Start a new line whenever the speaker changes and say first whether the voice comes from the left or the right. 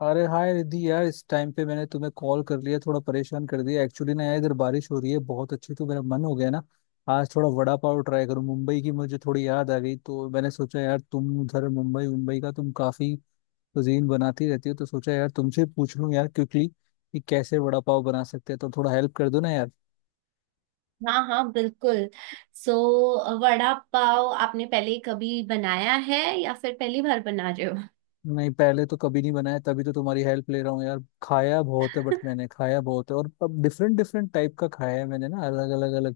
left: अरे हाय रिद्धि यार, इस टाइम पे मैंने तुम्हें कॉल कर लिया, थोड़ा परेशान कर दिया। एक्चुअली ना यार, इधर बारिश हो रही है बहुत अच्छी, तो मेरा मन हो गया ना आज थोड़ा वड़ा पाव ट्राई करूं। मुंबई की मुझे थोड़ी याद आ गई, तो मैंने सोचा यार, तुम उधर मुंबई मुंबई का तुम काफी कुजीन बनाती रहती हो, तो सोचा यार तुमसे पूछ लूं यार क्विकली कि कैसे वड़ा पाव बना सकते हैं, तो थोड़ा हेल्प कर दो ना यार।
right: हाँ हाँ बिल्कुल। सो वड़ा पाव आपने पहले कभी बनाया है या फिर पहली बार बना रहे हो?
left: नहीं, पहले तो कभी नहीं बनाया, तभी तो तुम्हारी हेल्प ले रहा हूँ यार। खाया बहुत है, बट मैंने खाया बहुत है और अब डिफरेंट डिफरेंट टाइप का खाया है मैंने ना, अलग अलग।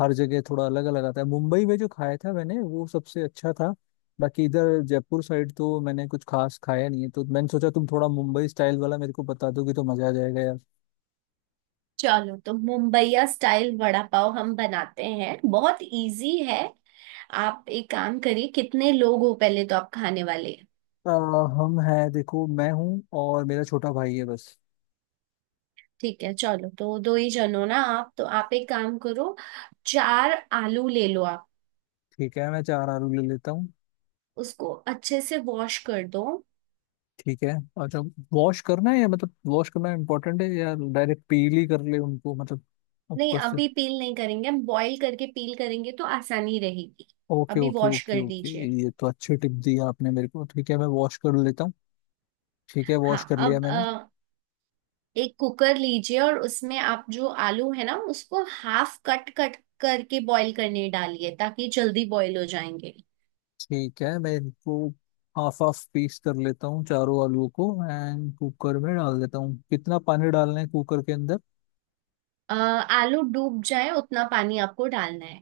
left: हर जगह थोड़ा अलग अलग आता है। मुंबई में जो खाया था मैंने वो सबसे अच्छा था। बाकी इधर जयपुर साइड तो मैंने कुछ खास खाया नहीं है, तो मैंने सोचा तुम थोड़ा मुंबई स्टाइल वाला मेरे को बता दोगे तो मजा आ जाएगा यार।
right: चलो, तो मुंबईया स्टाइल वड़ा पाव हम बनाते हैं। बहुत इजी है। आप एक काम करिए, कितने लोग हो पहले तो आप खाने वाले हैं?
left: अ, हम हैं, देखो मैं हूँ और मेरा छोटा भाई है बस।
right: ठीक है, चलो तो दो ही जन हो ना आप। तो आप एक काम करो, 4 आलू ले लो आप।
left: ठीक है, मैं चार आलू ले लेता हूँ।
right: उसको अच्छे से वॉश कर दो।
left: ठीक है। अच्छा, वॉश करना है या मतलब वॉश करना इम्पोर्टेंट है, या डायरेक्ट पील ही कर ले उनको, मतलब
right: नहीं,
left: ऊपर से?
right: अभी पील नहीं करेंगे, हम बॉईल करके पील करेंगे तो आसानी रहेगी।
left: ओके
right: अभी
left: ओके
right: वॉश
left: ओके
right: कर
left: ओके,
right: दीजिए।
left: ये तो अच्छी टिप दी आपने मेरे को। ठीक है, मैं वॉश कर लेता हूँ। ठीक है, वॉश
right: हाँ
left: कर लिया
right: अब
left: मैंने।
right: एक कुकर लीजिए और उसमें आप जो आलू है ना उसको हाफ कट कट करके बॉईल करने डालिए ताकि जल्दी बॉईल हो जाएंगे।
left: ठीक है, मैं इनको हाफ हाफ पीस कर लेता हूँ चारों आलूओं को एंड कुकर में डाल देता हूँ। कितना पानी डालना है कुकर के अंदर?
right: आलू डूब जाए उतना पानी आपको डालना है।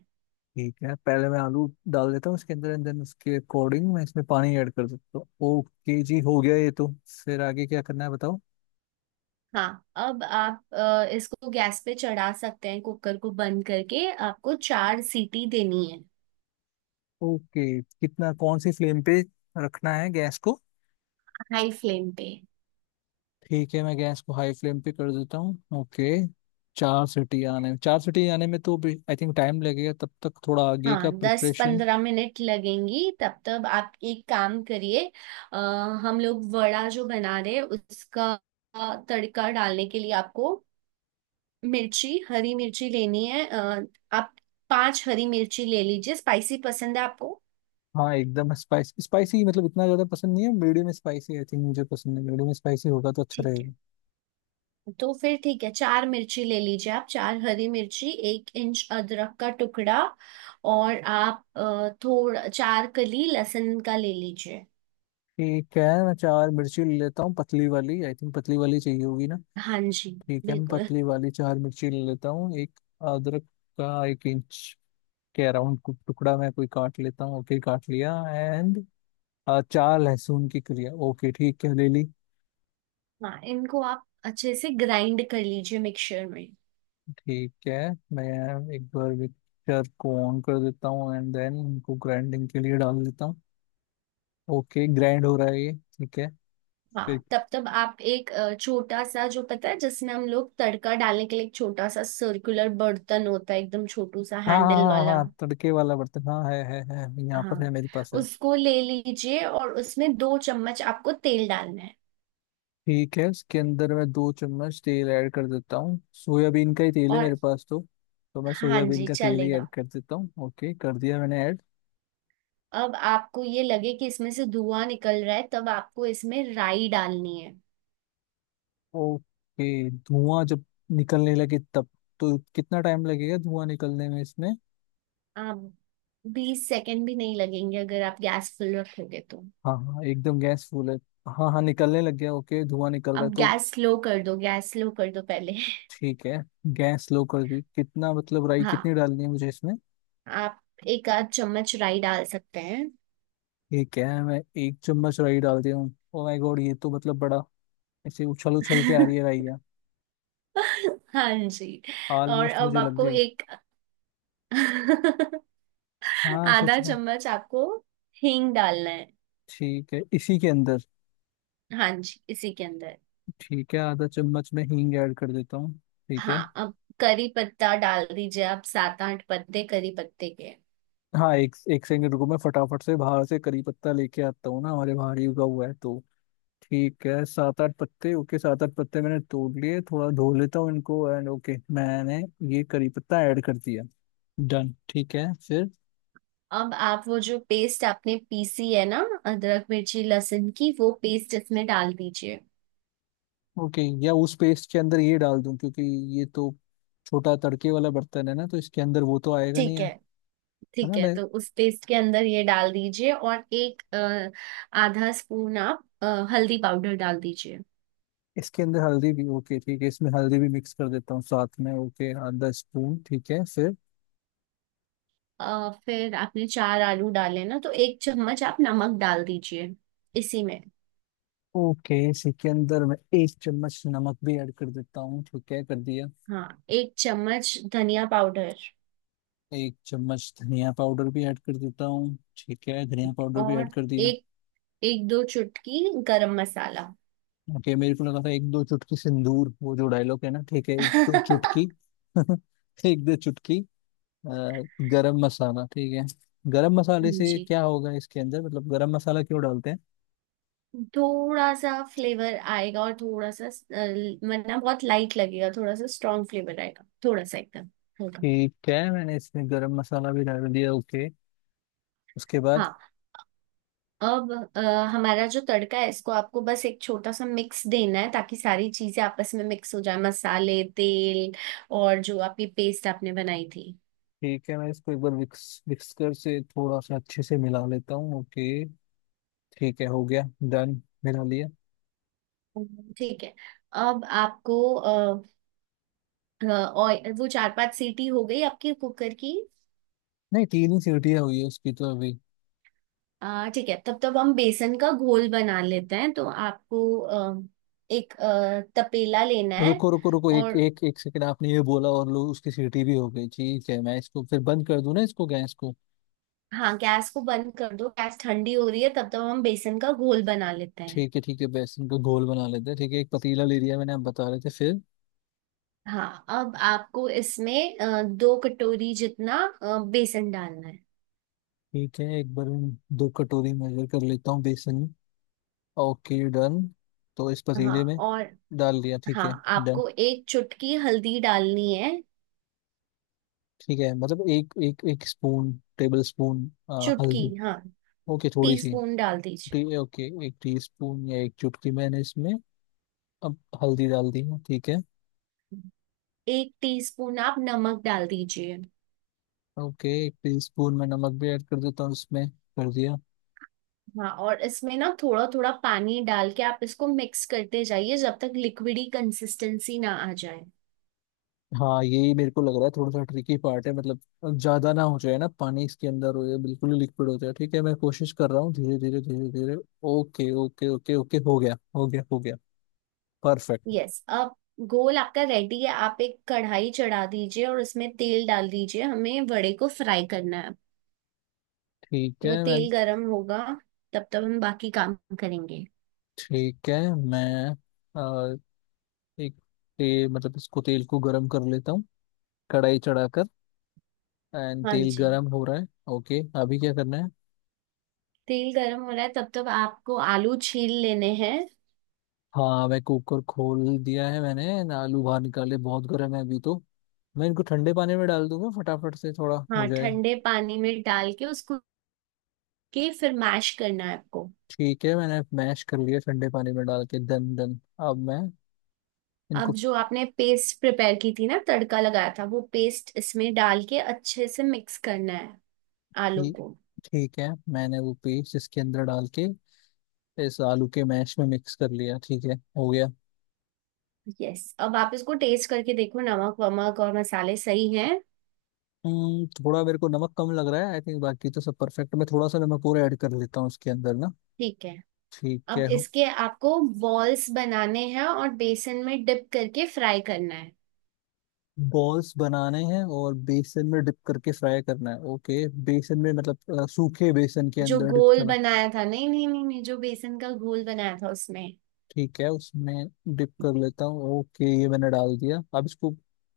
left: ठीक है, पहले मैं आलू डाल देता हूँ इसके अंदर एंड देन उसके अकॉर्डिंग मैं इसमें पानी ऐड कर देता हूँ। ओके जी, हो गया ये तो। फिर आगे क्या करना है बताओ?
right: हाँ अब आप इसको गैस पे चढ़ा सकते हैं, कुकर को बंद करके आपको 4 सीटी देनी है।
left: ओके, कितना, कौन सी फ्लेम पे रखना है गैस को?
right: हाई फ्लेम पे।
left: ठीक है, मैं गैस को हाई फ्लेम पे कर देता हूँ। ओके। चार सीटी आने में तो आई थिंक टाइम लगेगा, तब तक थोड़ा आगे
right: हाँ,
left: का
right: दस
left: प्रिपरेशन।
right: पंद्रह मिनट लगेंगी, तब तक आप एक काम करिए। अ, हम लोग वड़ा जो बना रहे हैं उसका तड़का डालने के लिए आपको मिर्ची, हरी मिर्ची लेनी है। आप 5 हरी मिर्ची ले लीजिए। स्पाइसी पसंद है आपको?
left: हाँ एकदम स्पाइसी। स्पाइसी मतलब इतना ज्यादा पसंद नहीं है, मीडियम स्पाइसी आई थिंक मुझे पसंद है, मीडियम स्पाइसी होगा तो अच्छा
right: ठीक
left: रहेगा।
right: है, तो फिर ठीक है 4 मिर्ची ले लीजिए आप, 4 हरी मिर्ची, 1 इंच अदरक का टुकड़ा, और आप थोड़ा 4 कली लहसुन का ले लीजिए।
left: ठीक है, मैं चार मिर्ची ले लेता हूँ पतली वाली। आई थिंक पतली वाली चाहिए होगी ना?
right: हाँ जी।
left: ठीक है, मैं
right: बिल्कुल।
left: पतली वाली चार मिर्ची ले लेता हूँ। एक अदरक का एक इंच के अराउंड टुकड़ा मैं कोई काट लेता हूँ। ओके, काट लिया। एंड चार लहसुन की कलियां। ओके ठीक है, ले ली।
right: हाँ, इनको आप अच्छे से ग्राइंड कर लीजिए मिक्सचर में।
left: ठीक है, मैं एक बार मिक्सचर को ऑन कर देता हूँ एंड देन इनको ग्राइंडिंग के लिए डाल देता हूँ। ओके, ग्राइंड हो रहा है ये। ठीक है फिर।
right: हाँ तब तब आप एक छोटा सा जो पता है जिसमें हम लोग तड़का डालने के लिए एक छोटा सा सर्कुलर बर्तन होता है, एकदम छोटू सा
left: हाँ हाँ
right: हैंडल
left: हाँ
right: वाला।
left: हाँ हाँ, तड़के वाला बर्तन, हाँ, है यहाँ
right: हाँ,
left: पर, है मेरे पास है।
right: उसको ले लीजिए और उसमें 2 चम्मच आपको तेल डालना है।
left: ठीक है, इसके अंदर मैं दो चम्मच तेल ऐड कर देता हूँ। सोयाबीन का ही तेल है
right: और,
left: मेरे पास, तो मैं
right: हाँ
left: सोयाबीन
right: जी
left: का तेल ही
right: चलेगा।
left: ऐड कर देता हूँ। ओके, कर दिया मैंने ऐड।
right: अब आपको ये लगे कि इसमें से धुआं निकल रहा है तब आपको इसमें राई डालनी है।
left: ओके, धुआं जब निकलने लगे तब। तो कितना टाइम लगेगा धुआं निकलने में इसमें?
right: आप 20 सेकेंड भी नहीं लगेंगे अगर आप गैस फुल रखोगे तो।
left: हाँ हाँ, एकदम गैस फुल है। हाँ हाँ, निकलने लग गया। ओके, धुआं निकल रहा है
right: अब
left: तो।
right: गैस स्लो कर दो, गैस स्लो कर दो पहले।
left: ठीक है, गैस लो कर दी। कितना मतलब, राई कितनी
right: हाँ,
left: डालनी है मुझे इसमें?
right: आप एक आध चम्मच राई डाल सकते हैं।
left: ठीक है, मैं एक चम्मच राई डाल दिया हूँ। ओ माय गॉड, ये तो मतलब बड़ा ऐसे उछल उछल के आ रही है राई है।
right: हाँ जी। और
left: ऑलमोस्ट
right: अब
left: मुझे लग
right: आपको
left: गई।
right: एक
left: हाँ, सच
right: आधा
left: में।
right: चम्मच आपको हींग डालना है।
left: ठीक है, इसी के अंदर।
right: हाँ जी, इसी के अंदर।
left: ठीक है, आधा चम्मच मैं हींग ऐड कर देता हूँ। ठीक है।
right: हाँ अब करी पत्ता डाल दीजिए आप, 7-8 पत्ते करी पत्ते के।
left: हाँ, एक एक सेकंड रुको, मैं फटाफट से बाहर से करी पत्ता लेके आता हूँ ना, हमारे बाहर ही उगा हुआ है तो। ठीक है, सात आठ पत्ते। ओके, सात आठ पत्ते मैंने तोड़ लिए, थोड़ा धो लेता हूँ इनको, एंड ओके, मैंने ये करी पत्ता ऐड कर दिया। डन। ठीक है फिर।
right: अब आप वो जो पेस्ट आपने पीसी है ना, अदरक मिर्ची लहसुन की, वो पेस्ट इसमें डाल दीजिए।
left: ओके, या उस पेस्ट के अंदर ये डाल दूं, क्योंकि ये तो छोटा तड़के वाला बर्तन है ना, तो इसके अंदर वो तो आएगा नहीं,
right: ठीक
left: है
right: है,
left: है
right: ठीक
left: ना?
right: है
left: मैं
right: तो उस पेस्ट के अंदर ये डाल दीजिए और एक आधा स्पून आप हल्दी पाउडर डाल दीजिए।
left: इसके अंदर हल्दी भी? ओके ठीक है, इसमें हल्दी भी मिक्स कर देता हूँ साथ में। ओके, आधा स्पून। ठीक है फिर।
right: फिर आपने 4 आलू डाले ना, तो 1 चम्मच आप नमक डाल दीजिए इसी में।
left: ओके, इसी के अंदर मैं एक चम्मच नमक भी ऐड कर देता हूँ। ठीक है, कर दिया।
right: हाँ, 1 चम्मच धनिया पाउडर।
left: एक चम्मच धनिया पाउडर भी ऐड कर देता हूँ। ठीक है, धनिया पाउडर भी
right: और
left: ऐड कर दिया।
right: एक एक दो चुटकी गरम मसाला।
left: ओके, मेरे को लगा था एक दो चुटकी सिंदूर, वो जो डायलॉग है ना। ठीक है, एक दो चुटकी।
right: हाँ
left: एक दो चुटकी गरम मसाला। ठीक है। गरम मसाले से
right: जी।
left: क्या होगा इसके अंदर मतलब, गरम मसाला क्यों डालते हैं?
right: थोड़ा सा फ्लेवर आएगा और थोड़ा सा वरना बहुत लाइट लगेगा, थोड़ा सा स्ट्रॉन्ग फ्लेवर आएगा, थोड़ा सा एकदम हल्का।
left: ठीक है, मैंने इसमें गरम मसाला भी डाल दिया। ओके, उसके बाद?
right: हाँ, अब हमारा जो तड़का है इसको आपको बस एक छोटा सा मिक्स देना है ताकि सारी चीजें आपस में मिक्स हो जाए, मसाले तेल और जो आपकी पेस्ट आपने बनाई थी।
left: ठीक है, मैं इसको एक बार विक्सकर से थोड़ा सा अच्छे से मिला लेता हूँ। ओके। ठीक है, हो गया। डन। मिला लिया।
right: ठीक है। अब आपको ऑयल, वो 4-5 सीटी हो गई आपकी कुकर की?
left: नहीं, तीन ही सीटियाँ हुई है उसकी तो अभी।
right: ठीक है, तब तब हम बेसन का घोल बना लेते हैं, तो आपको एक तपेला लेना है।
left: रुको रुको रुको, एक
right: और,
left: एक एक सेकंड, आपने ये बोला और लो उसकी सीटी भी हो गई। ठीक है, मैं इसको फिर बंद कर दूं ना, इसको, गैस को।
right: हाँ गैस को बंद कर दो। गैस ठंडी हो रही है, तब तक हम बेसन का घोल बना लेते हैं।
left: ठीक है ठीक है, बेसन का घोल बना लेते हैं। ठीक है, एक पतीला ले लिया मैंने। आप बता रहे थे फिर?
right: हाँ अब आपको इसमें 2 कटोरी जितना बेसन डालना है।
left: ठीक है, एक बार मैं दो कटोरी मेजर कर लेता हूँ बेसन। ओके डन, तो इस
right: हाँ।
left: पतीले में
right: और,
left: डाल दिया। ठीक
right: हाँ
left: है डन।
right: आपको 1 चुटकी हल्दी डालनी है।
left: ठीक है मतलब, एक एक एक स्पून, टेबल स्पून,
right: चुटकी,
left: हल्दी।
right: हाँ
left: ओके, थोड़ी सी।
right: टीस्पून डाल दीजिए।
left: ओके, एक टीस्पून या एक चुटकी मैंने इसमें अब हल्दी डाल दी है। ठीक है।
right: 1 टीस्पून आप नमक डाल दीजिए।
left: ओके, एक टीस्पून में नमक भी ऐड कर देता हूँ इसमें। कर दिया।
right: हाँ, और इसमें ना थोड़ा थोड़ा पानी डाल के आप इसको मिक्स करते जाइए जब तक लिक्विडी कंसिस्टेंसी ना आ जाए।
left: हाँ, यही मेरे को लग रहा है, थोड़ा सा ट्रिकी पार्ट है मतलब, ज्यादा ना हो जाए ना पानी इसके अंदर हो, या बिल्कुल ही लिक्विड हो जाए। ठीक है, मैं कोशिश कर रहा हूँ धीरे धीरे धीरे धीरे। ओके ओके ओके ओके, हो गया हो गया हो गया। परफेक्ट।
right: यस अब गोल आपका रेडी है। आप एक कढ़ाई चढ़ा दीजिए और उसमें तेल डाल दीजिए, हमें वड़े को फ्राई करना है।
left: ठीक
right: तो वो
left: है मैं
right: तेल गरम होगा तब तब हम बाकी काम करेंगे।
left: ठीक है, मैं अ, एक मतलब इसको, तेल को गरम कर लेता हूँ कढ़ाई चढ़ाकर। एंड
right: हाँ
left: तेल
right: जी।
left: गरम हो रहा है। ओके, अभी क्या करना है?
right: तेल गरम हो रहा है तब तब आपको आलू छील लेने हैं।
left: हाँ, मैं कुकर खोल दिया है मैंने ना, आलू बाहर निकाले, बहुत गर्म है अभी तो। मैं इनको ठंडे पानी में डाल दूंगा फटाफट से, थोड़ा हो
right: हाँ
left: जाए।
right: ठंडे पानी में डाल के उसको के फिर मैश करना है आपको।
left: ठीक है, मैंने मैश कर लिया ठंडे पानी में डाल के, दन दन। अब मैं
right: अब
left: इनको
right: जो आपने पेस्ट प्रिपेयर की थी ना, तड़का लगाया था, वो पेस्ट इसमें डाल के अच्छे से मिक्स करना है आलू
left: पी
right: को।
left: ठीक है, मैंने वो पेस्ट इसके अंदर डाल के इस आलू के मैश में मिक्स कर लिया। ठीक है, हो गया।
right: यस अब आप इसको टेस्ट करके देखो, नमक वमक और मसाले सही हैं।
left: थोड़ा मेरे को नमक कम लग रहा है आई थिंक, बाकी तो सब परफेक्ट। मैं थोड़ा सा नमक और ऐड कर लेता हूँ इसके अंदर ना।
right: ठीक है,
left: ठीक
right: अब
left: है।
right: इसके आपको बॉल्स बनाने हैं और बेसन में डिप करके फ्राई करना है।
left: बॉल्स बनाने हैं और बेसन में डिप करके फ्राई करना है? ओके, बेसन में मतलब सूखे बेसन के
right: जो
left: अंदर डिप
right: घोल
left: करना?
right: बनाया था, नहीं नहीं नहीं नहीं, जो बेसन का घोल बनाया था उसमें।
left: ठीक है, उसमें डिप कर लेता हूँ। ओके, ये मैंने डाल दिया, अब इसको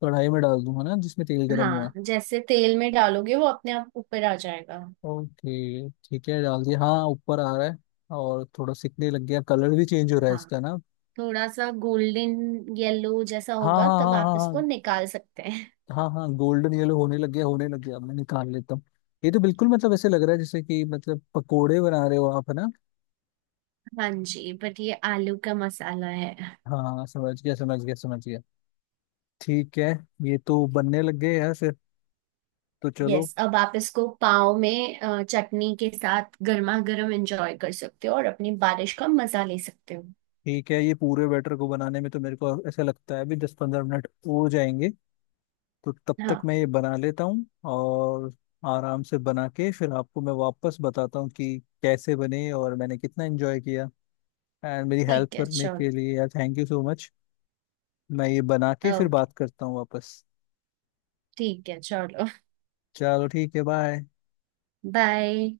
left: कढ़ाई में डाल दूंगा ना जिसमें तेल गर्म हुआ
right: हाँ
left: है।
right: जैसे तेल में डालोगे वो अपने आप ऊपर आ जाएगा।
left: ओके ठीक है, डाल दिया। हाँ, ऊपर आ रहा है और थोड़ा सिकने लग गया, कलर भी चेंज हो रहा है
right: हाँ
left: इसका ना।
right: थोड़ा सा गोल्डन येलो जैसा
left: हाँ
right: होगा
left: हाँ
right: तब
left: हाँ
right: आप
left: हाँ
right: इसको
left: हाँ।
right: निकाल सकते हैं।
left: हाँ हाँ, गोल्डन येलो होने लग गया, होने लग गया, अब मैं निकाल लेता हूँ। ये तो बिल्कुल मतलब ऐसे लग रहा है जैसे कि मतलब पकोड़े बना रहे हो आप, है ना?
right: हाँ जी, बट ये आलू का मसाला है।
left: हाँ, समझ गया समझ गया समझ गया। ठीक है, ये तो बनने लग गए यार फिर, तो चलो।
right: यस अब आप इसको पाव में चटनी के साथ गर्मा गर्म एंजॉय कर सकते हो और अपनी बारिश का मजा ले सकते हो।
left: ठीक है, ये पूरे बैटर को बनाने में तो मेरे को ऐसा लगता है अभी 10-15 मिनट हो जाएंगे, तो तब तक
right: हाँ
left: मैं ये बना लेता हूँ। और आराम से बना के फिर आपको मैं वापस बताता हूँ कि कैसे बने और मैंने कितना एंजॉय किया। एंड मेरी हेल्प
right: ठीक है
left: करने के
right: चलो।
left: लिए यार, थैंक यू सो मच। मैं ये बना के फिर
right: ओके
left: बात करता हूँ वापस।
right: ठीक है चलो,
left: चलो ठीक है, बाय।
right: बाय।